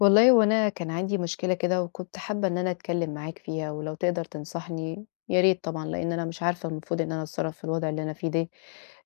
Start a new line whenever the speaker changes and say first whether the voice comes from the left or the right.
left: والله وأنا كان عندي مشكلة كده وكنت حابة إن أنا أتكلم معاك فيها ولو تقدر تنصحني يا ريت طبعًا، لإن أنا مش عارفة المفروض إن أنا أتصرّف في الوضع اللي أنا فيه ده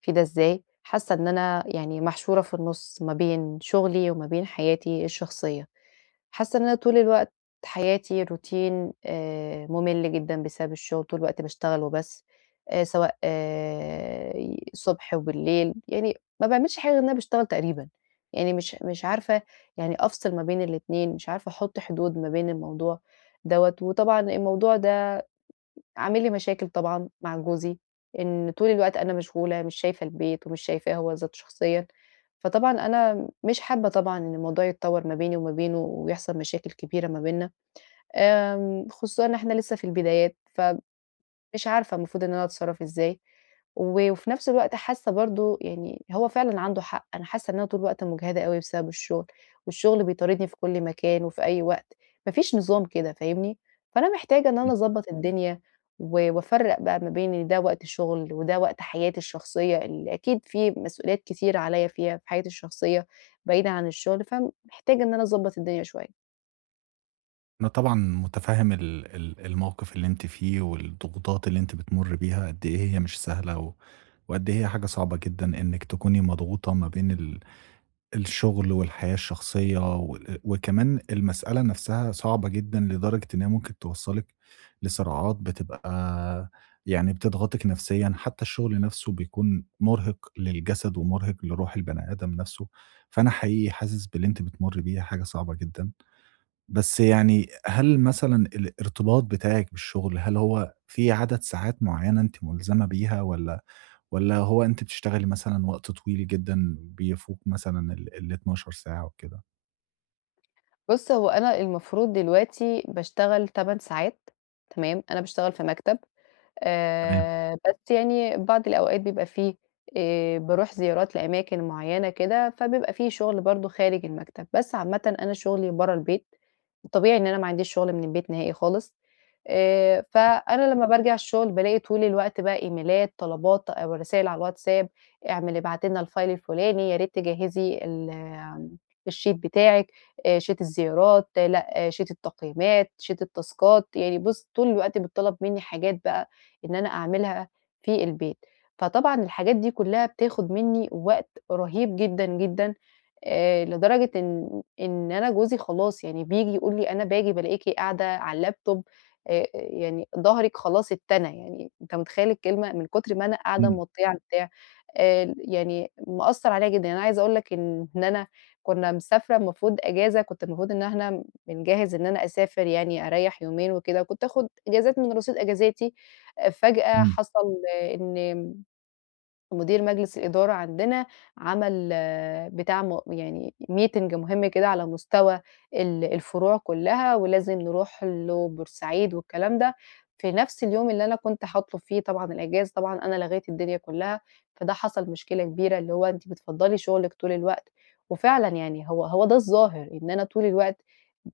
left: إزاي، حاسة إن أنا يعني محشورة في النُص ما بين شغلي وما بين حياتي الشخصية، حاسة إن أنا طول الوقت حياتي روتين مُمِل جدًا بسبب الشغل، طول الوقت باشتغل وبس سواء ي صبح وبالليل، يعني ما باعملش حاجة غير إن أنا باشتغل تقريبًا، يعني مش عارفة يعني أفصل ما بين الاتنين، مش عارفة أحط حدود ما بين الموضوع دوّة، وطبعًا الموضوع ده عامل لي مشاكل طبعًا مع جوزي، إن طول الوقت أنا مشغولة، مش شايفة البيت ومش شايفاه هو ذاته شخصيًا، فطبعًا أنا مش حابة طبعًا إن الموضوع يتطور ما بيني وما بينه ويحصل مشاكل كبيرة ما بيننا، خصوصًا إن إحنا لسه في البدايات مش عارفة المفروض إن أنا أتصرّف إزاي، و وفي نفس الوقت حاسة برضه يعني هو فعلًا عنده حق، أنا حاسة إن أنا طول الوقت مُجهدة أوي بسبب الشغل، والشغل بيطاردني في كل مكان وفي أي وقت، ما فيش نظام كده فاهمني، فأنا محتاجة إن أنا أضبّط الدنيا، و وأفرّق بقى ما بين إن ده وقت الشغل، وده وقت حياتي الشخصية اللي أكيد في مسؤوليات كتير عليَّ فيها في حياتي الشخصية بعيدة عن الشغل، فمحتاجة إن أنا أضبّط الدنيا شوية.
right: أنا طبعًا مُتفهِّم ال ال الموقِف اللي أنتِ فيه والضغوطات اللي أنتِ بتمُرّي بيها، قد إيه هي مش سهلة وقد إيه هي حاجة صعبة جدًا إنِّك تكوني مضغوطة ما بين الشُغل والحياة الشخصية وكمان المسألة نَفْسها صعبة جدًا لدرجة إن هي ممكن توصّلِك لصراعات بتبقى يعني بتضغطِك نَفْسيًا، حتّى الشُغل نَفْسه بيكون مُرهِق للجسد ومُرهِق لروح البني آدم نَفْسه، فأنا حقيقي حاسس باللي أنتِ بتمُرّي بيه، هي حاجة صعبة جدًا. بس يعني هل مثلًا الارتباط بتاعِك بالشغل، هل هو في عدد ساعات معيّنة أنتِ ملزمة بيها والّا هو أنتِ بتشتغلي مثلًا وقت طويل جدًا بيفوق مثلًا ال ال12 ساعة وكده؟
left: بُص، هو أنا المفروض دلوقتي باشتغل 8 ساعات تمام، أنا باشتغل في مكتب،
right: تمام.
left: بس يعني بعض الأوقات بيبقى في باروح زيارات لأماكن معيّنة كده، فبيبقى في شغل برضه خارج المكتب، بس عامةً أنا شغلي برّه البيت، طبيعي إن أنا ما عنديش شغل من البيت نهائي خالص، فأنا لمّا بارجع الشغل بالاقي طول الوقت بقى إيميلات، طلبات، أو رسايل على الواتساب، اعمل ابعتي لنا الfile الفلاني، يا ريت تجهّزي الsheet بتاعِك، sheet الزيارات، لأ sheet التقييمات، sheet التاسكات، يعني بُص طول الوقت بتطلب مني حاجات بقى إن أنا أعملها في البيت. فطبعًا الحاجات دي كلّها بتاخد منّي وقت رهيب جدًا، جدًا لدرجة إن أنا جوزي خلاص يعني بييجي يقول لي: "أنا باجي بالاقيكِ قاعدة على اللابتوب يعني ضهرِك خلاص اتّنى." يعني أنت متخيّل الكلمة؟ من كتر ما أنا قاعدة
right: إمم.
left: موطية على البتاع يعني مأثّر عليّا جدًا. أنا عايزة أقول لك إن أنا كنّا مسافرة المفروض إجازة، كنت المفروض إن إحنا بنجهّز إن أنا أسافر يعني أريّح يومين وكده، كنت آخُد إجازات من رصيد إجازاتي فجأة
right: إمم.
left: حصل إن مدير مجلس الإدارة عندنا عمل بتاع يعني meeting مهم كده على مستوى الفروع كلّها، ولازم نروح له بورسعيد والكلام ده، في نفس اليوم اللي أنا كنت هاطلب فيه طبعًا الإجازة، طبعًا أنا لغيت الدنيا كلّها، فده حصل مشكلة كبيرة، اللي هو أنتِ بتفضّلي شغلِك طول الوقت، وفعلًا يعني هو هو ده الظاهر، إن أنا طول الوقت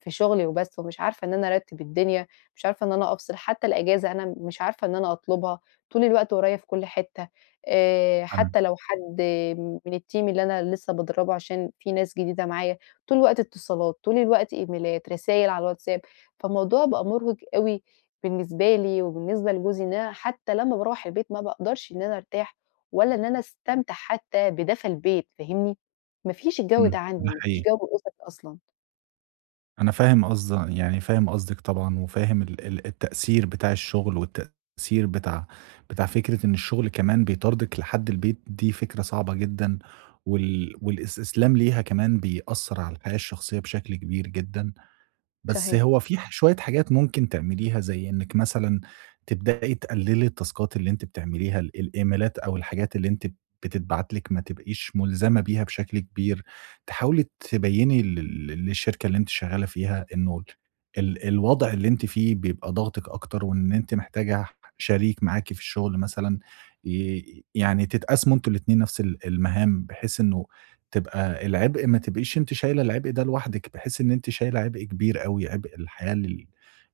left: في شغلي وبس، ومش عارفة إن أنا أرتّب الدنيا، مش عارفة إن أنا أفصل، حتى الإجازة أنا مش عارفة إن أنا أطلبها، طول الوقت ورايا في كل حتّة.
right: فعلًا.
left: حتى لو حد من الteam اللي أنا لسه بادرّبه عشان في ناس جديدة معايا، طول الوقت اتصالات، طول الوقت إيميلات، رسايل على الواتساب، فالموضوع بقى مُرهِق أوي بالنسبة لي وبالنسبة لجوزي، إن أنا حتى لمّا باروّح البيت ما باقدرش إن أنا أرتاح ولا إن أنا أستمتع حتى بدفى البيت فاهمني؟ ما فيش الجو ده
right: إمم.
left: عندي،
right: ده
left: ما فيش
right: حقيقي.
left: جو أُسري أصلًا.
right: أنا فاهم قصد يعني فاهم قصدِك طبعًا، وفاهم ال ال التأثير بتاع الشغل، والتأثير بتاع فكرة إن الشغل كمان بيطاردِك لحد البيت، دي فكرة صعبة جدًا، والاستسلام ليها كمان بيأثّر على الحياة الشخصية بشكل كبير جدًا. بس
left: صحيح.
right: هو في شوية حاجات ممكن تعمليها، زي إنِّك مثلًا تبدئي تقلّلي التاسكات اللي أنتِ بتعمليها، الإيميلات أو الحاجات اللي أنتِ بتتبعت لِك ما تبقيش ملزمة بيها بشكل كبير، تحاولي تبيّني للشركة اللي أنتِ شغالة فيها إنه الوضع اللي أنتِ فيه بيبقى ضاغطِك أكتر، وإن أنتِ محتاجة شريك معاكِ في الشغل مثلًا يعني تتقاسموا أنتم الاتنين نفس المهام، بحيث إنه تبقى العبء ما تبقيش أنتِ شايلة العبء ده لوحدِك، بحيث إن أنتِ شايلة عبء كبير أوي، عبء الحياة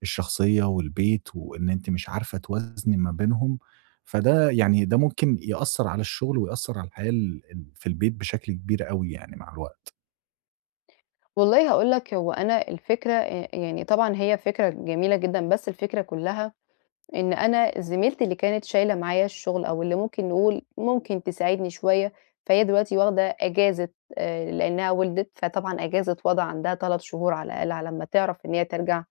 right: الشخصية والبيت، وإن أنتِ مش عارفة توازني ما بينهم، فده يعني ده ممكن يأثّر على الشغل ويأثّر على الحياة ال ال في البيت بشكل كبير أوي يعني مع الوقت.
left: والله هاقول لك هو أنا الفكرة يعني طبعًا هي فكرة جميلة جدًا، بس الفكرة كُلّها إن أنا زميلتي اللي كانت شايلة معايا الشغل أو اللي ممكن نقول ممكن تساعدني شوية، فهي دلوقتي واخدة إجازة لإنها ولدت، فطبعًا إجازة وضع عندها 3 شهور على الأقل على أمّا تعرف إن هي ترجع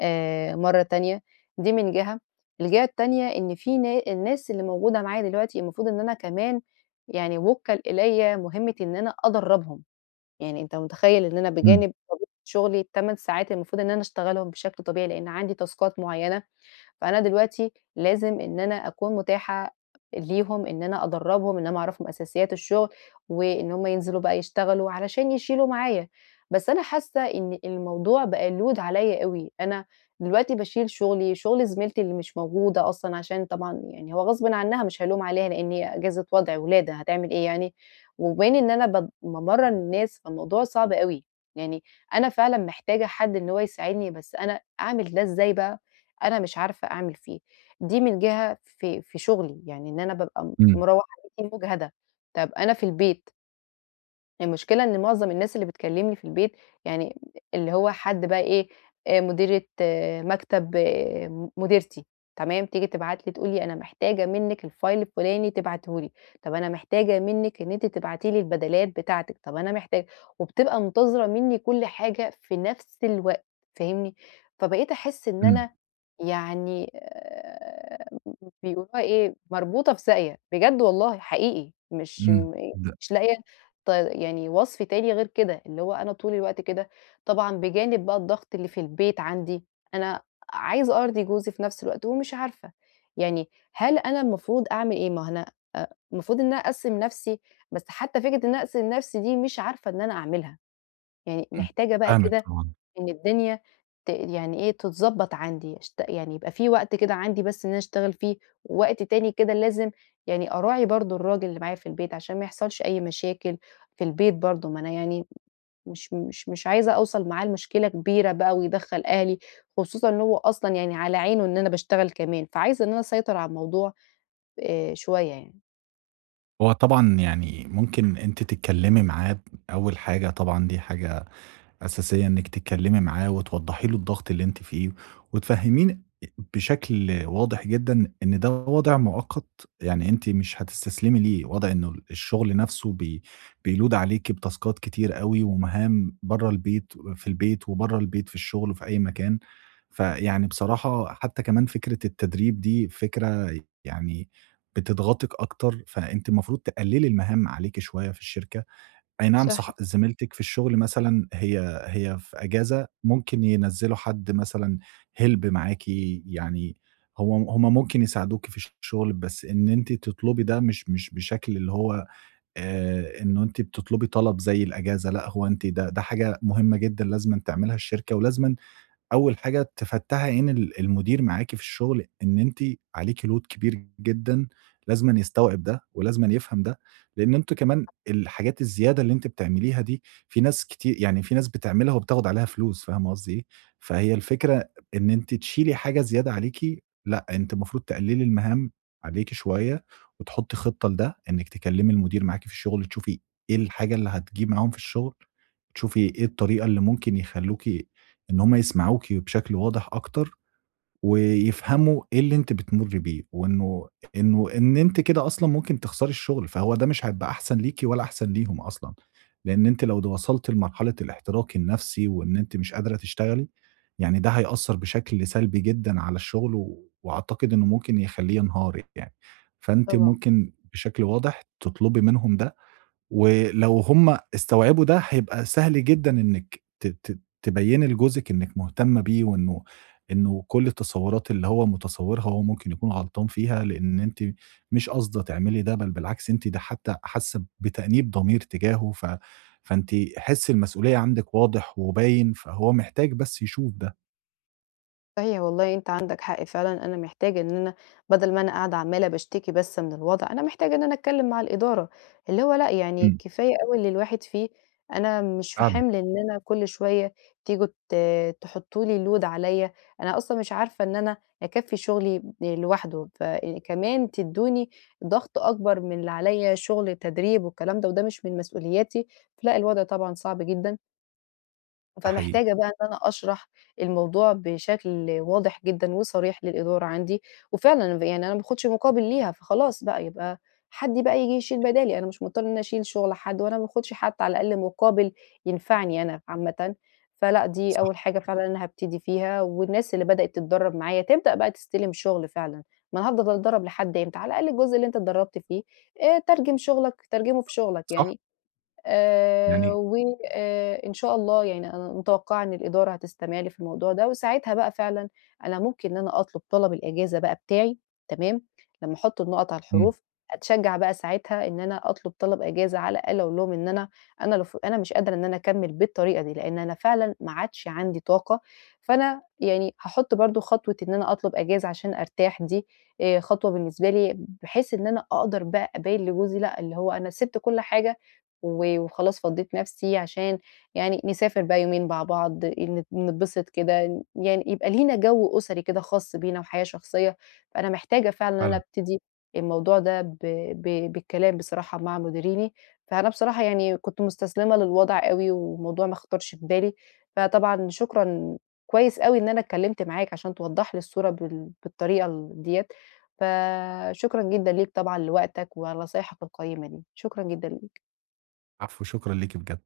left: مرّة تانية، دي من جهة. الجهة التانية إن في الناس اللي موجودة معايا دلوقتي المفروض إن أنا كمان يعني وُكَّل إليّا مهمة إن أنا أدرّبهم، يعني أنت متخيّل إن أنا
right: إمم.
left: بجانب طبيعة شغلي ال8 ساعات المفروض إن أنا أشتغلهم بشكل طبيعي لإن عندي تاسكات معيّنة فأنا دلوقتي لازم إن أنا أكون متاحة ليهم، إن أنا أدرّبهم، إن أنا أعرّفهم أساسيات الشغل، وإن هُم ينزلوا بقى يشتغلوا علشان يشيلوا معايا. بس أنا حاسة إن الموضوع بقى load عليّا أوي، أنا دلوقتي باشيل شغلي، شغل زميلتي اللي مش موجودة أصلًا عشان طبعًا يعني هو غصبٍ عنّها مش هالوم عليها لإن هي أجازة وَضْع ولادة هتعمل إيه يعني، وبين إن أنا بامرّن الناس، فالموضوع صعب أوي، يعني أنا فعلًا محتاجة حد إن هو يساعدني، بس أنا أعمل ده إزاي بقى؟ أنا مش عارفة أعمل فيه. دي من جهة في شغلي، يعني إن أنا بابقى
right: إمم.
left: مروّحة بيتي مُجهدة، طَب أنا في البيت المشكلة إن معظم الناس اللي بتكلمني في البيت، يعني اللي هو حد بقى إيه، مديرة مكتب مديرتي، تمام، تيجي تبعت لي تقول لي: "أنا محتاجة منِّك الfile الفلاني تبعته لي، طب أنا محتاجة منِّك إن أنتِ تبعتي لي البدلات بتاعتِك، طب أنا محتاجة" وبتبقى منتظرة منّي كل حاجة في نفس الوقت، فاهمني؟ فبقيت أحس إن
right: إمم.
left: أنا يعني بيقولوها إيه، مربوطة في ساقية، بجد والله حقيقي،
right: إمم. ده.
left: مش لاقية يعني وصف تاني غير كده، اللي هو أنا طول الوقت كده، طبعًا بجانب بقى الضغط اللي في البيت عندي، أنا عايزة أرضي جوزي في نفس الوقت ومش عارفة، يعني هل أنا المفروض أعمل إيه؟ ما هو أنا المفروض إن أنا أقسّم نفسي، بس حتى فكرة إن أنا أقسم نفسي دي مش عارفة إن أنا أعملها، يعني
right: إمم.
left: محتاجة بقى
right: فاهمِك
left: كده
right: طبعًا.
left: إن الدنيا يعني إيه، تتضبّط عندي، يعني يبقى في وقت كده عندي بس إن أنا أشتغل فيه، ووقت تاني كده لازم يعني أراعي برضه الراجل اللي معايا في البيت عشان ما يحصلش أي مشاكل في البيت برضه، ما أنا يعني مش عايزة أوصل معاه لمشكلة كبيرة بقى ويدخّل أهلي، خصوصًا إن هو أصلًا يعني على عينه إن أنا باشتغل كمان، فعايزة إن أنا أسيطر على الموضوع شوية يعني.
right: هو طبعًا يعني ممكن أنتِ تتكلمي معاه أول حاجة طبعًا دي حاجة أساسية إنِّك تتكلّمي معاه وتوضّحي له الضغط اللي أنتِ فيه، وتفهّميه بشكل واضح جدًا إن ده وضع مؤقت، يعني أنتِ مش هتستسلمي ليه، وضع إنه الشغل نَفْسه بيload عليكِ بتاسكات كتير أوي ومهام برّه البيت في البيت وبرّه البيت في الشغل وفي أي مكان، فيعني بصراحة حتّى كمان فكرة التدريب دي فكرة يعني بتضغطِك أكتر، فأنتِ المفروض تقلّلي المهام عليكِ شوية في الشركة. أي نعم
left: صحيح
right: صح زميلتِك في الشغل مثلًا هي في أجازة، ممكن ينزّلوا حد مثلًا help معاكِ، يعني هم ممكن يساعدوكِ في الشغل، بس إن أنتِ تطلبي ده مش بشكل اللي هو إنه أنتِ بتطلبي طلب زي الأجازة، لأ هو أنتِ ده حاجة مهمة جدًا لازمًا تعملها الشركة ولازمًا أول حاجة تفتّحي عين المدير معاكِ في الشغل إن أنتِ عليكِ load كبير جدًا، لازمًا يستوعب ده ولازمًا يفهم ده، لإن أنتم كمان الحاجات الزيادة اللي أنتِ بتعمليها دي، في ناس كتي يعني في ناس بتعملها وبتاخد عليها فلوس، فاهمة قصدي إيه؟ فهي الفكرة إن أنتِ تشيلي حاجة زيادة عليكِ، لأ، أنتِ المفروض تقللي المهام عليكِ شوية وتحطّي خطة لده، إنِّك تكلمي المدير معاكِ في الشغل، تشوفي إيه الحاجة اللي هتجيب معاهم في الشغل، تشوفي إيه الطريقة اللي ممكن يخلّوكِ إن هم يسمعوكِ بشكل واضح أكتر، ويفهموا إيه اللي أنتِ بتمُرّي بيه، وإنه إن أنتِ كده أصلًا ممكن تخسري الشغل، فهو ده مش هيبقى أحسن ليكِ ولا أحسن ليهم أصلًا، لإن أنتِ لو وصلتِ لمرحلة الاحتراق النفسي وإن أنتِ مش قادرة تشتغلي، يعني ده هيأثّر بشكل سلبي جدًا على الشغل، وأعتقد إنه ممكن يخلّيه ينهار يعني، فأنتِ
left: طبعًا.
right: ممكن بشكل واضح تطلبي منهم ده ولو هم استوعبوا ده، هيبقى سهل جدًا إنِّك ت ت تبيّني لجوزِك إنِّك مهتمة بيه وإنه كل التصوّرات اللي هو متصوّرها هو ممكن يكون غلطان فيها، لإن أنتِ مش قاصدة تعملي ده، بل بالعكس أنتِ ده حتّى حاسّة بتأنيب ضمير تجاهه، فأنتِ حِس المسؤولية عندِك واضح وباين، فهو محتاج بس يشوف ده.
left: صحيح والله أنت عندك حق فعلًا، أنا محتاجة إن أنا بدل ما أنا قاعدة عمّالة باشتكي بس من الوضع، أنا محتاجة إن أنا أتكلم مع الإدارة، اللي هو لأ يعني
right: إمم.
left: كفاية أوي اللي الواحد فيه، أنا مش في
right: فعلًا.
left: حمل إن أنا كل شوية تيجوا تحطّوا لي load عليّا، أنا أصلًا مش عارفة إن أنا أكفّي شغلي لوحده، فكمان تدّوني ضغط أكبر من اللي عليّا شغل تدريب والكلام ده، وده مش من مسؤولياتي، لأ الوضع طبعًا صعب جدًا.
right: ده حقيقي.
left: فمحتاجة بقى إن أنا أشرح الموضوع بشكل واضح جدًا وصريح للإدارة عندي، وفعلًا يعني أنا ما باخدش مقابل ليها، فخلاص بقى يبقى حد بقى ييجي يشيل بدالي، أنا مش مضطرة إن أنا أشيل شغل حد، وأنا ما باخدش حتى على الأقل مقابل ينفعني أنا عامةً، فلأ دي أول
right: صح.
left: حاجة فعلًا أنا هابتدي فيها، والناس اللي بدأت تتدرب معايا تبدأ بقى تستلم شغل فعلًا، ما أنا هافضل أتدرب لحد إمتى؟ على الأقل الجزء اللي أنت اتدربت فيه ترجم شغلك ترجمه في شغلك
right: صح.
left: يعني،
right: يعني
left: وآآ إن شاء الله يعني أنا متوقعة إن الإدارة هتستمع لي في الموضوع ده، وساعتها بقى فعلًا أنا ممكن إن أنا أطلب طلب الإجازة بقى بتاعي تمام، لمّا أحُط النقط على
right: إمم.
left: الحروف، أتشجّع بقى ساعتها إن أنا أطلب طلب إجازة على الأقل أقول لهم إن أنا لو أنا مش قادرة إن أنا أكمّل بالطريقة دي، لإن أنا فعلًا ما عادش عندي طاقة، فأنا يعني هاحُط برضه خطوة إن أنا أطلب إجازة عشان أرتاح دي خطوة بالنسبة لي، بحيث إن أنا أقدر بقى أبيّن لجوزي لأ، اللي هو أنا سِبت كل حاجة و وخلاص فضّيت نفسي عشان يعني نسافر بقى يومين مع بعض، نتبسط كده، يعني يبقى لينا جو أسري كده خاص بينا وحياة شخصية، فأنا محتاجة فعلًا إن أنا
right: فعلًا.
left: أبتدي الموضوع ده ب ب بالكلام بصراحة مع مديريني، فأنا بصراحة يعني كنت مستسلمة للوضع أوي والموضوع ما خطرش في بالي، فطبعًا شكرًا كويس أوي إن أنا اتكلمت معاك عشان توضّح لي الصورة بالطريقة ديّة، فشكرًا جدًا ليك طبعًا لوقتك وعلى نصايحك القيّمة دي، شكرًا جدًا ليك.
right: العفو، شكرًا ليكِ بجد.